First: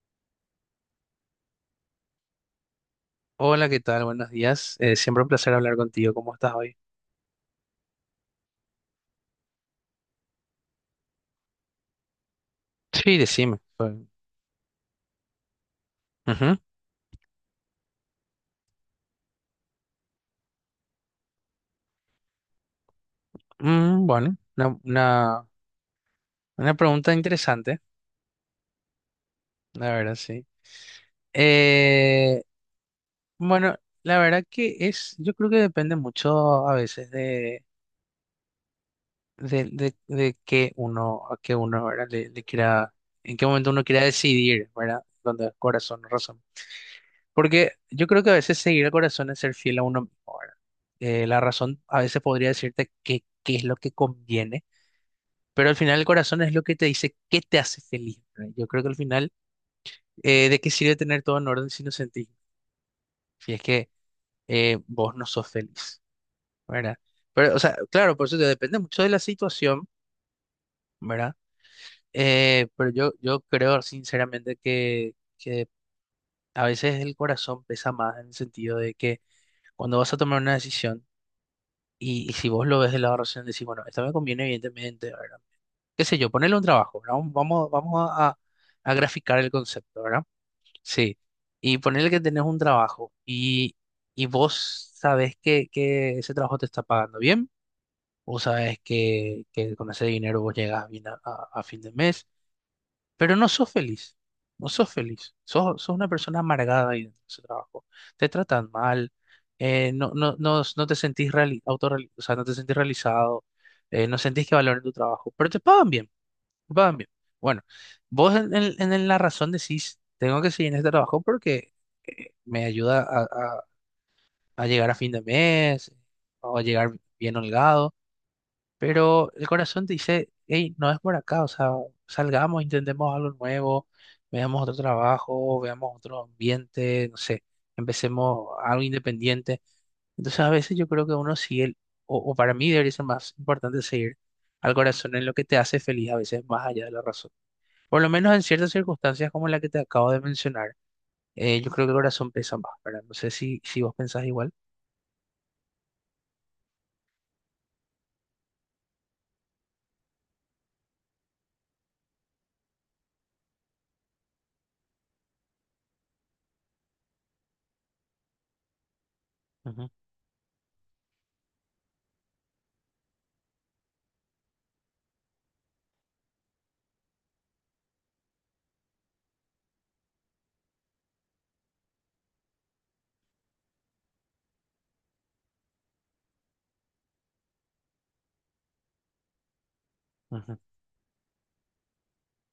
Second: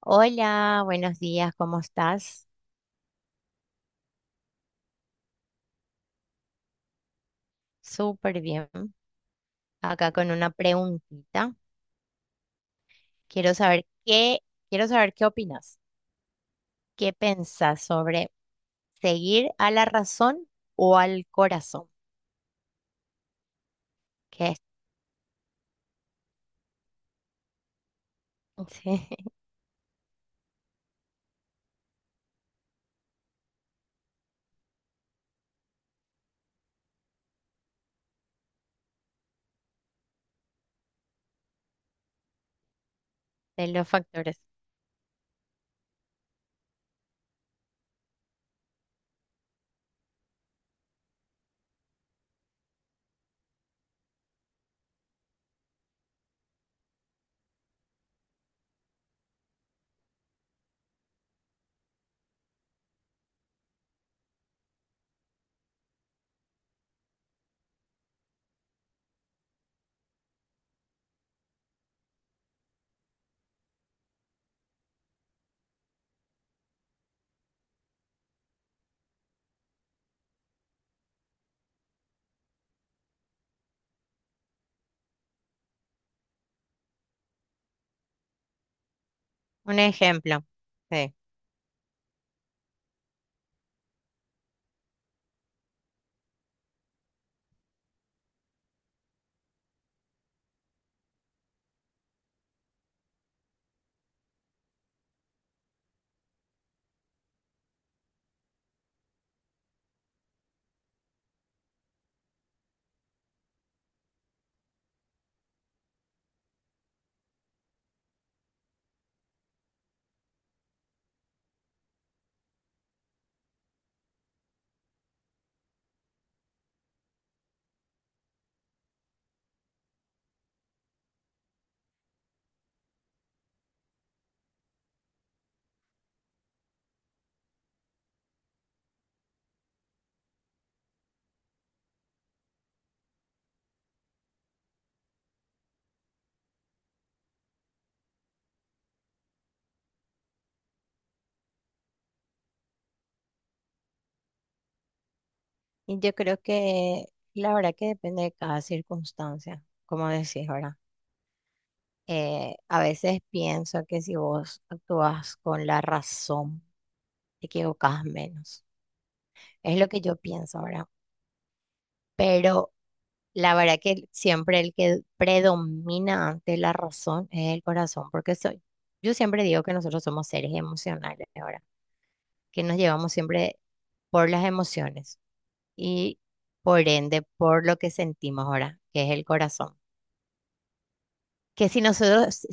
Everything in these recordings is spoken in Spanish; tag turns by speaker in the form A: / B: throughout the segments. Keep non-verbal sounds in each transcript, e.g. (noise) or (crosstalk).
A: Hola, buenos días, ¿cómo estás?
B: Hola, ¿qué tal? Buenos días. Siempre un placer hablar contigo. ¿Cómo estás hoy?
A: Súper bien. Acá con una preguntita.
B: Sí,
A: Quiero
B: decime.
A: saber
B: Pues,
A: qué, quiero saber qué opinas.
B: ujú.
A: ¿Qué pensás sobre seguir a la razón o al corazón?
B: Bueno,
A: ¿Qué es?
B: una pregunta interesante,
A: (laughs) Sí,
B: la verdad, sí. Eh, bueno, la verdad que es, yo creo que depende mucho a veces de, de qué uno, a qué uno, ¿verdad? Le quiera, en qué
A: de
B: momento uno
A: los
B: quiera
A: factores.
B: decidir, ¿verdad? Donde el corazón, razón. Porque yo creo que a veces seguir el corazón es ser fiel a uno mismo, ¿verdad? La razón a veces podría decirte qué es lo que conviene, pero al final el corazón es lo que te dice qué te hace feliz, ¿verdad? Yo creo que al final, ¿de qué sirve tener todo en orden si no sentís? Si es que vos no sos feliz, ¿verdad? Pero, o sea, claro, por eso te depende mucho de la situación, ¿verdad? Pero yo creo sinceramente que a veces el corazón pesa más en el sentido de que cuando vas a tomar una decisión. Y si vos lo ves de la razón, decís, bueno, esto me conviene evidentemente, ¿verdad? Qué sé yo, ponerle un trabajo, ¿verdad? Vamos a graficar el
A: Un
B: concepto, ¿verdad?
A: ejemplo. Sí.
B: Sí. Y ponerle que tenés un trabajo y, vos sabés que ese trabajo te está pagando bien. Vos sabés que con ese dinero vos llegas bien a fin de mes, pero no sos feliz, no sos feliz, sos una persona amargada ahí dentro de ese trabajo, te tratan mal, no te sentís o sea, no te sentís realizado. No sentís que valoren tu trabajo, pero te pagan bien, te pagan bien. Bueno, vos en, en la razón decís, tengo que seguir en este trabajo porque me ayuda a, a llegar a fin de mes o a llegar bien holgado. Pero el corazón te dice, hey, no es por acá, o sea, salgamos, intentemos algo nuevo, veamos otro trabajo, veamos otro ambiente, no sé, empecemos algo independiente. Entonces a veces yo creo que uno sigue, o para mí debería ser más importante seguir al corazón en lo que te hace feliz, a veces más allá de la razón. Por lo menos en ciertas circunstancias como la que te acabo de mencionar, yo creo que el corazón pesa más, ¿verdad? No sé si vos pensás igual.
A: Y yo creo que la verdad que depende de cada circunstancia, como decís ahora. A veces pienso que si vos actúas con la razón, te equivocás menos. Es lo
B: Ujú,
A: que yo pienso ahora. Pero la verdad que siempre el que predomina ante la razón es el corazón, porque soy. Yo siempre digo que nosotros somos seres emocionales ahora, que nos llevamos siempre por las emociones y por ende por lo que sentimos ahora, que es el corazón.
B: ujú.
A: Que si nosotros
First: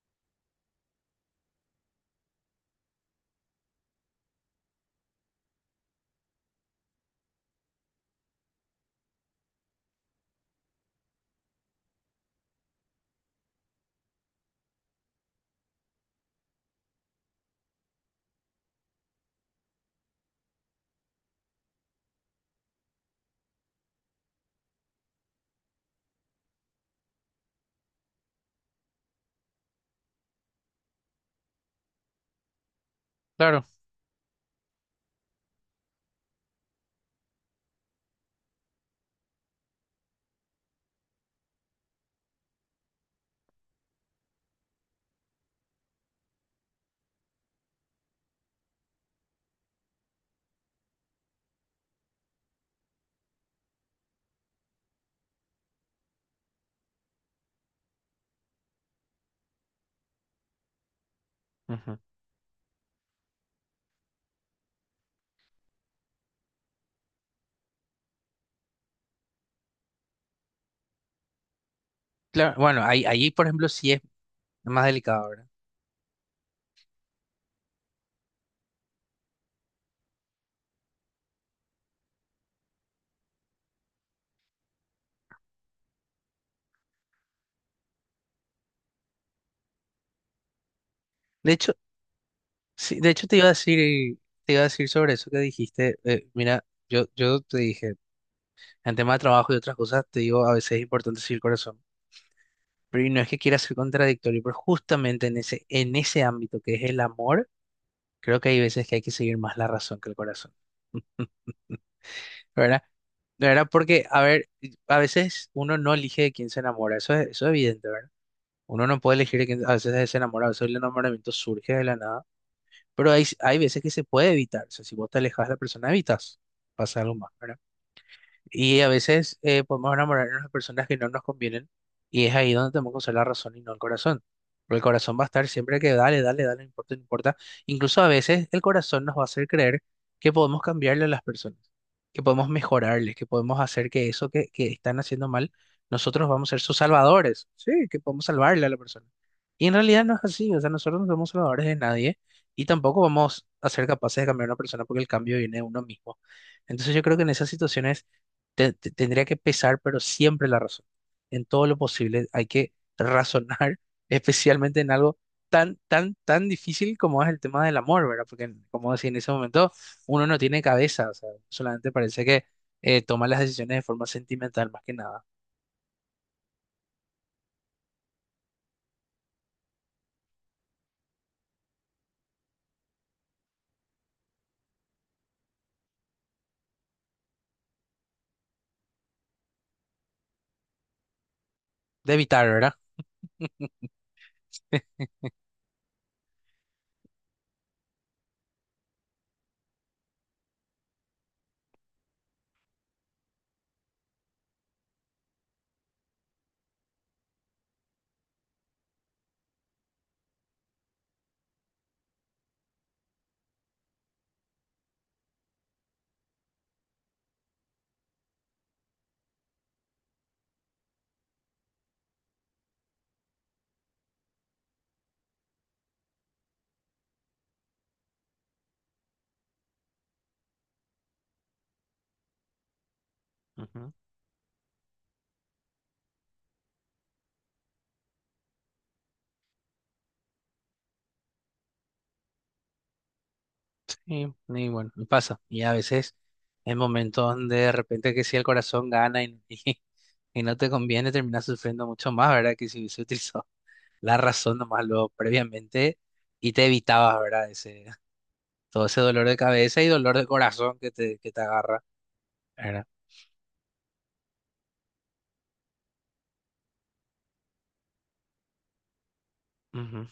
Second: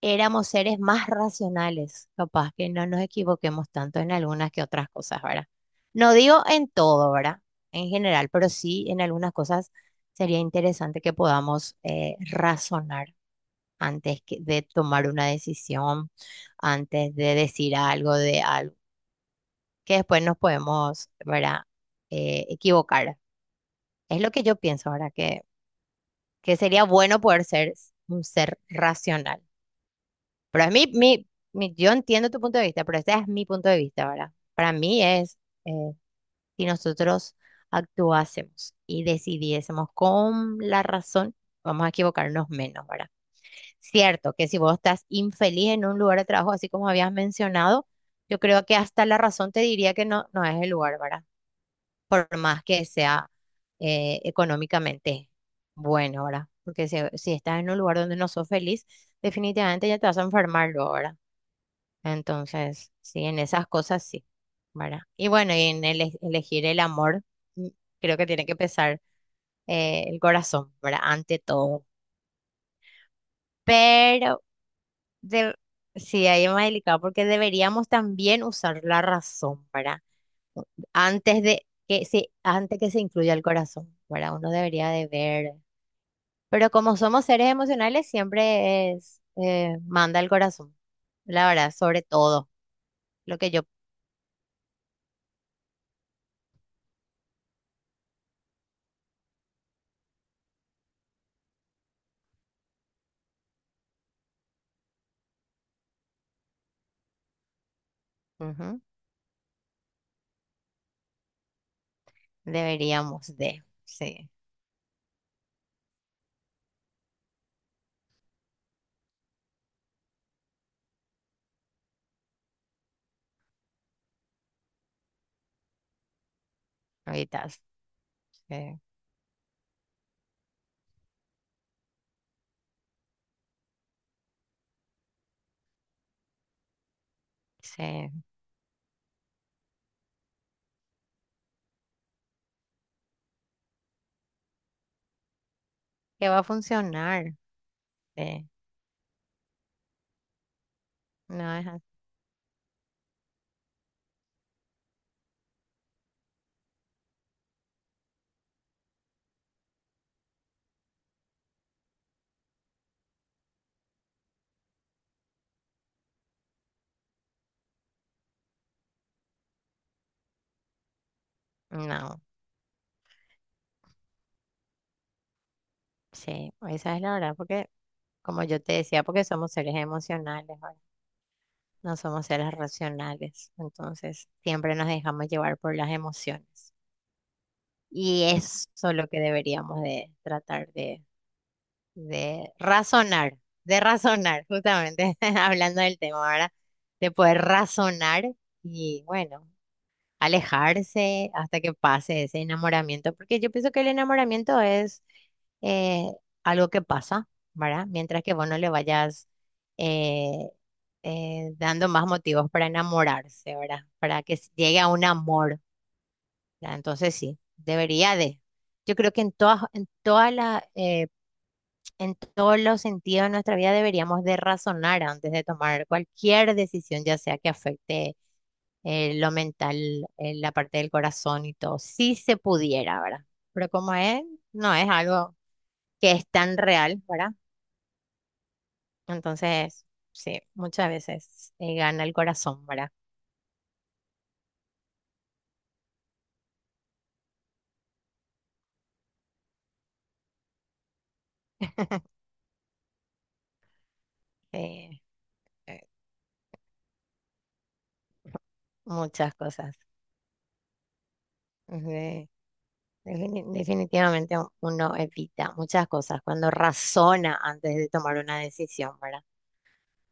A: éramos seres más racionales, capaz que no nos equivoquemos tanto en algunas que otras cosas, ¿verdad? No digo en todo, ¿verdad? En general, pero sí en algunas cosas sería interesante que podamos razonar de tomar una decisión, antes de decir algo de algo, que después nos podemos, ¿verdad? Equivocar. Es lo que yo pienso, ¿verdad? Que sería bueno poder ser un ser racional. Pero es, yo entiendo tu punto de vista, pero ese es mi
B: Claro,
A: punto de vista, ¿verdad? Para mí es, eh, si nosotros actuásemos y decidiésemos con la razón, vamos a equivocarnos menos, ¿verdad? Cierto que si vos estás infeliz en un lugar de trabajo, así como habías mencionado, yo creo que hasta la razón te diría que no, no es el lugar, ¿verdad? Por más que sea económicamente bueno, ¿verdad? Porque si estás en un lugar donde no sos feliz, definitivamente ya te vas a enfermar luego, ¿verdad?
B: ujú.
A: Entonces, sí, en esas cosas sí, ¿verdad? Y bueno, y en elegir el amor, mm, creo que tiene que pesar el corazón, ¿verdad? Ante todo.
B: Claro, bueno, ahí por ejemplo sí es
A: Pero
B: más delicado, ¿verdad?
A: de- sí, ahí es más delicado porque deberíamos también usar la razón, ¿verdad? Antes de que se, antes que se incluya el corazón, ¿verdad? Uno debería de ver. Pero como somos seres emocionales, siempre es, manda el corazón, la
B: De
A: verdad,
B: hecho,
A: sobre todo,
B: sí, de hecho
A: lo que yo.
B: te iba a decir sobre eso que dijiste. Mira, yo te dije, en tema de trabajo y otras cosas, te digo, a veces es importante seguir el corazón. Pero y no es que quiera ser contradictorio, pero justamente en ese ámbito que es el amor, creo que hay
A: Ujú.
B: veces que hay que seguir más la razón que el corazón. (laughs) ¿Verdad?
A: Deberíamos
B: De
A: de,
B: verdad, porque, a
A: sí.
B: ver, a veces uno no elige de quién se enamora, eso es evidente, ¿verdad? Uno no puede elegir de quién, a veces se enamora, a veces el enamoramiento surge de la nada. Pero hay veces que se puede evitar. O sea, si vos te alejas de la persona, evitas. Pasa algo más,
A: Ahorita
B: ¿verdad? Y
A: sí.
B: a veces podemos enamorarnos de personas que no nos convienen, y es ahí donde tenemos que usar la razón y no el corazón. Porque el corazón va a estar siempre que dale, dale, dale, no importa, no importa. Incluso a
A: Sí,
B: veces el corazón nos va a hacer creer que podemos cambiarle a las personas, que podemos mejorarles, que podemos hacer que eso que están haciendo mal, nosotros
A: que va a
B: vamos a ser sus
A: funcionar.
B: salvadores. Sí, que podemos
A: Sí,
B: salvarle a la persona. Y en realidad no es así, o sea, nosotros no somos
A: no
B: salvadores
A: es
B: de
A: así.
B: nadie, y tampoco vamos a ser capaces de cambiar a una persona porque el cambio viene de uno mismo. Entonces yo creo que en esas situaciones tendría que pesar, pero siempre la razón. En todo lo posible hay que razonar, (laughs) especialmente en algo tan, tan, tan difícil como es el tema del amor, ¿verdad? Porque, como decía, en ese momento uno no tiene cabeza, o sea, solamente
A: No.
B: parece que toma las decisiones de forma sentimental, más que nada.
A: Sí, esa es la verdad, porque como yo te decía, porque somos seres emocionales, ¿verdad? No somos seres racionales, entonces siempre nos dejamos llevar por las emociones y eso es lo que deberíamos de tratar
B: De evitar,
A: de
B: ¿verdad?
A: razonar, de razonar, justamente (laughs) hablando del tema ahora, de poder razonar y bueno. Alejarse hasta que pase ese enamoramiento, porque yo pienso que el enamoramiento es eh, algo que pasa, ¿verdad? Mientras que vos no le vayas eh, dando más motivos para enamorarse, ¿verdad? Para que llegue a un amor, ¿verdad? Entonces sí, debería de. Yo creo que en todas, en toda la, en todos los sentidos de nuestra vida deberíamos de razonar antes de tomar cualquier decisión, ya sea que afecte lo mental, la parte del corazón y todo, si se pudiera, ¿verdad? Pero
B: Ujú.
A: como es, no es algo que es tan real, ¿verdad? Entonces, sí, muchas veces gana el corazón, ¿verdad?
B: Sí, y bueno, y pasa. Y a veces en momentos donde de repente que si el corazón gana y, (laughs) y, no te conviene, terminas sufriendo mucho más, ¿verdad? Que si se utilizó (laughs) la razón nomás
A: Eh,
B: lo
A: eh,
B: previamente y te evitabas, ¿verdad? Ese, todo ese dolor
A: Muchas
B: de
A: cosas.
B: cabeza y dolor de corazón que te agarra,
A: Eh,
B: ¿verdad?
A: Definitivamente uno evita muchas cosas cuando razona antes de tomar una decisión, ¿verdad?
B: Ujú.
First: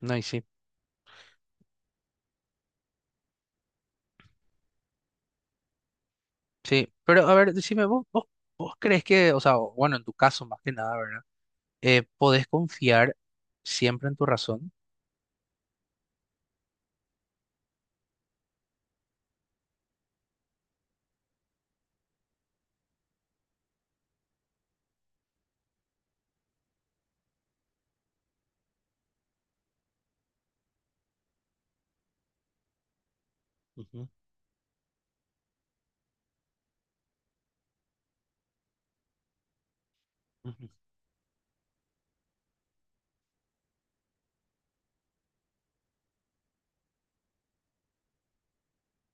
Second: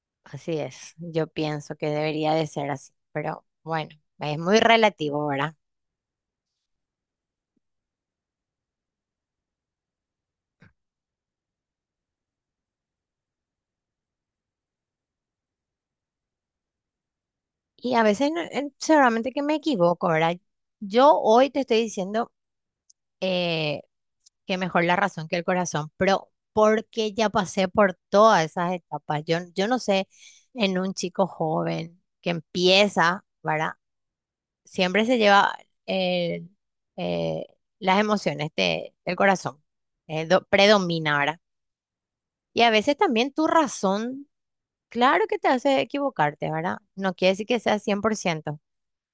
B: No, y sí,
A: Así es, yo pienso que debería de ser así, pero bueno, es muy relativo, ¿verdad?
B: sí. Pero a ver, decime, vos crees que, o sea, bueno, en tu caso más que nada, ¿verdad? ¿Podés confiar siempre en tu razón?
A: Y a veces seguramente que me equivoco, ¿verdad? Yo hoy te estoy diciendo eh, que mejor la razón que el corazón, pero porque ya pasé por todas esas etapas. Yo no sé, en un chico joven que empieza, ¿verdad?
B: Ujú,
A: Siempre se lleva el, eh, las emociones del corazón,
B: ujú.
A: predomina, ¿verdad? Y a veces también tu razón, claro que te hace equivocarte, ¿verdad? No quiere decir que sea 100%.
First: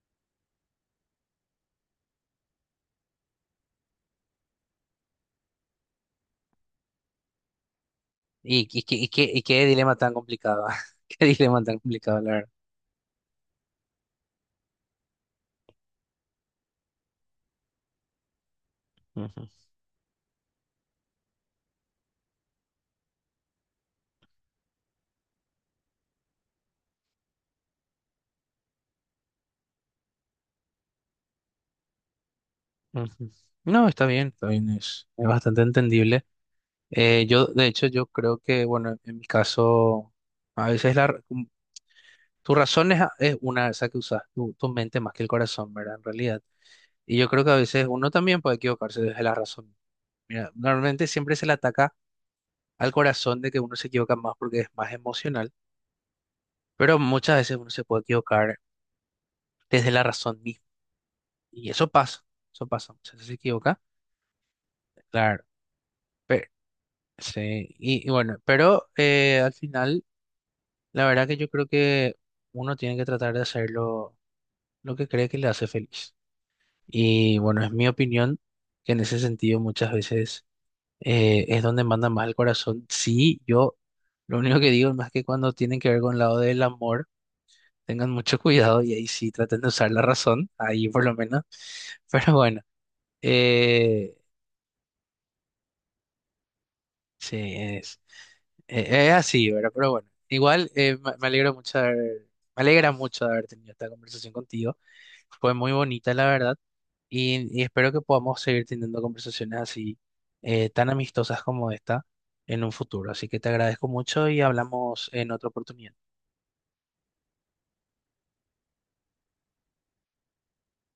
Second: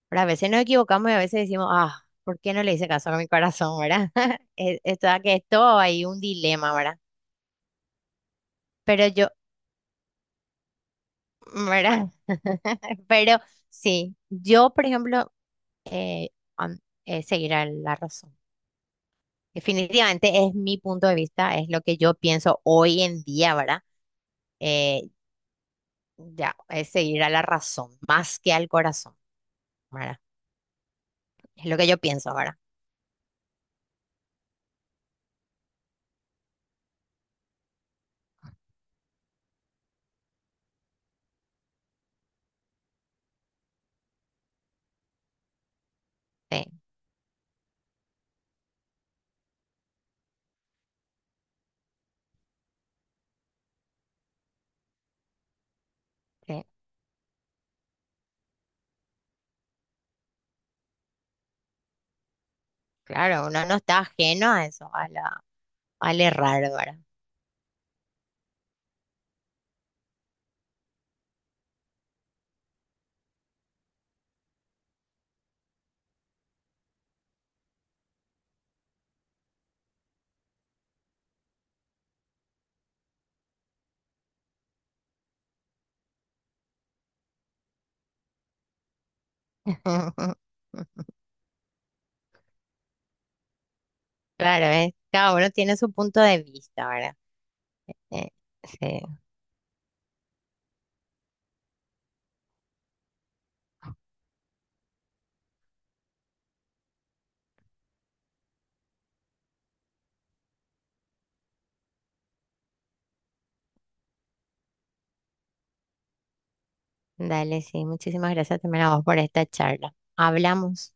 A: Pero a veces nos equivocamos y a veces decimos, ah, ¿por qué no le hice caso a mi corazón, verdad? (laughs) Es toda que es todo ahí un dilema, ¿verdad?
B: Y, y, qué-
A: Pero
B: y, qué,
A: yo,
B: y qué dilema tan complicado, (laughs) qué dilema tan
A: ¿verdad?
B: complicado, la verdad.
A: (laughs) Pero sí, yo, por ejemplo, eh, am- seguirá la razón.
B: Ujú, ujú.
A: Definitivamente es mi punto de vista, es lo que yo pienso hoy en día, ¿verdad? Eh, ya, es seguir a la razón, más que al corazón, ¿verdad? Es lo que yo pienso, ¿verdad?
B: No, está bien, es bastante entendible. Yo, de hecho, yo creo que, bueno, en mi caso, a veces tu razón es, a- es una, esa que usas, tu mente más que el corazón, ¿verdad? En realidad.
A: Sí,
B: Y yo creo que a veces uno también puede equivocarse desde la razón. Mira, normalmente siempre se le ataca al corazón de que uno se equivoca más porque es más emocional,
A: sí,
B: pero muchas veces uno se puede equivocar desde la razón misma. Y eso pasa, eso pasa. Muchas veces se
A: claro, uno no
B: equivoca,
A: está ajeno a eso, a
B: claro.
A: la, al
B: Pero
A: errar, ¿verdad?
B: sí, y bueno, pero al final. La verdad que yo creo que uno tiene que tratar de hacer lo que cree que le hace feliz. Y bueno, es mi opinión que en ese sentido muchas veces es donde manda más el corazón. Sí, yo lo único que digo es más que cuando tienen que ver con el lado del amor, tengan mucho (laughs) cuidado y ahí sí traten de usar la
A: (laughs)
B: razón, ahí por lo menos. (laughs) Pero bueno, eh,
A: Claro, ¿ves? Cada uno tiene su punto de vista, ¿verdad?
B: sí,
A: Eh, sí,
B: es así, ¿verdad? Pero bueno, igual me alegra mucho de haber tenido esta conversación contigo. Fue muy bonita, la verdad, y espero que podamos seguir teniendo conversaciones así tan amistosas como esta en un futuro. Así que te agradezco mucho y hablamos en otra oportunidad.
A: dale, sí. Muchísimas gracias también a vos por esta charla. Hablamos.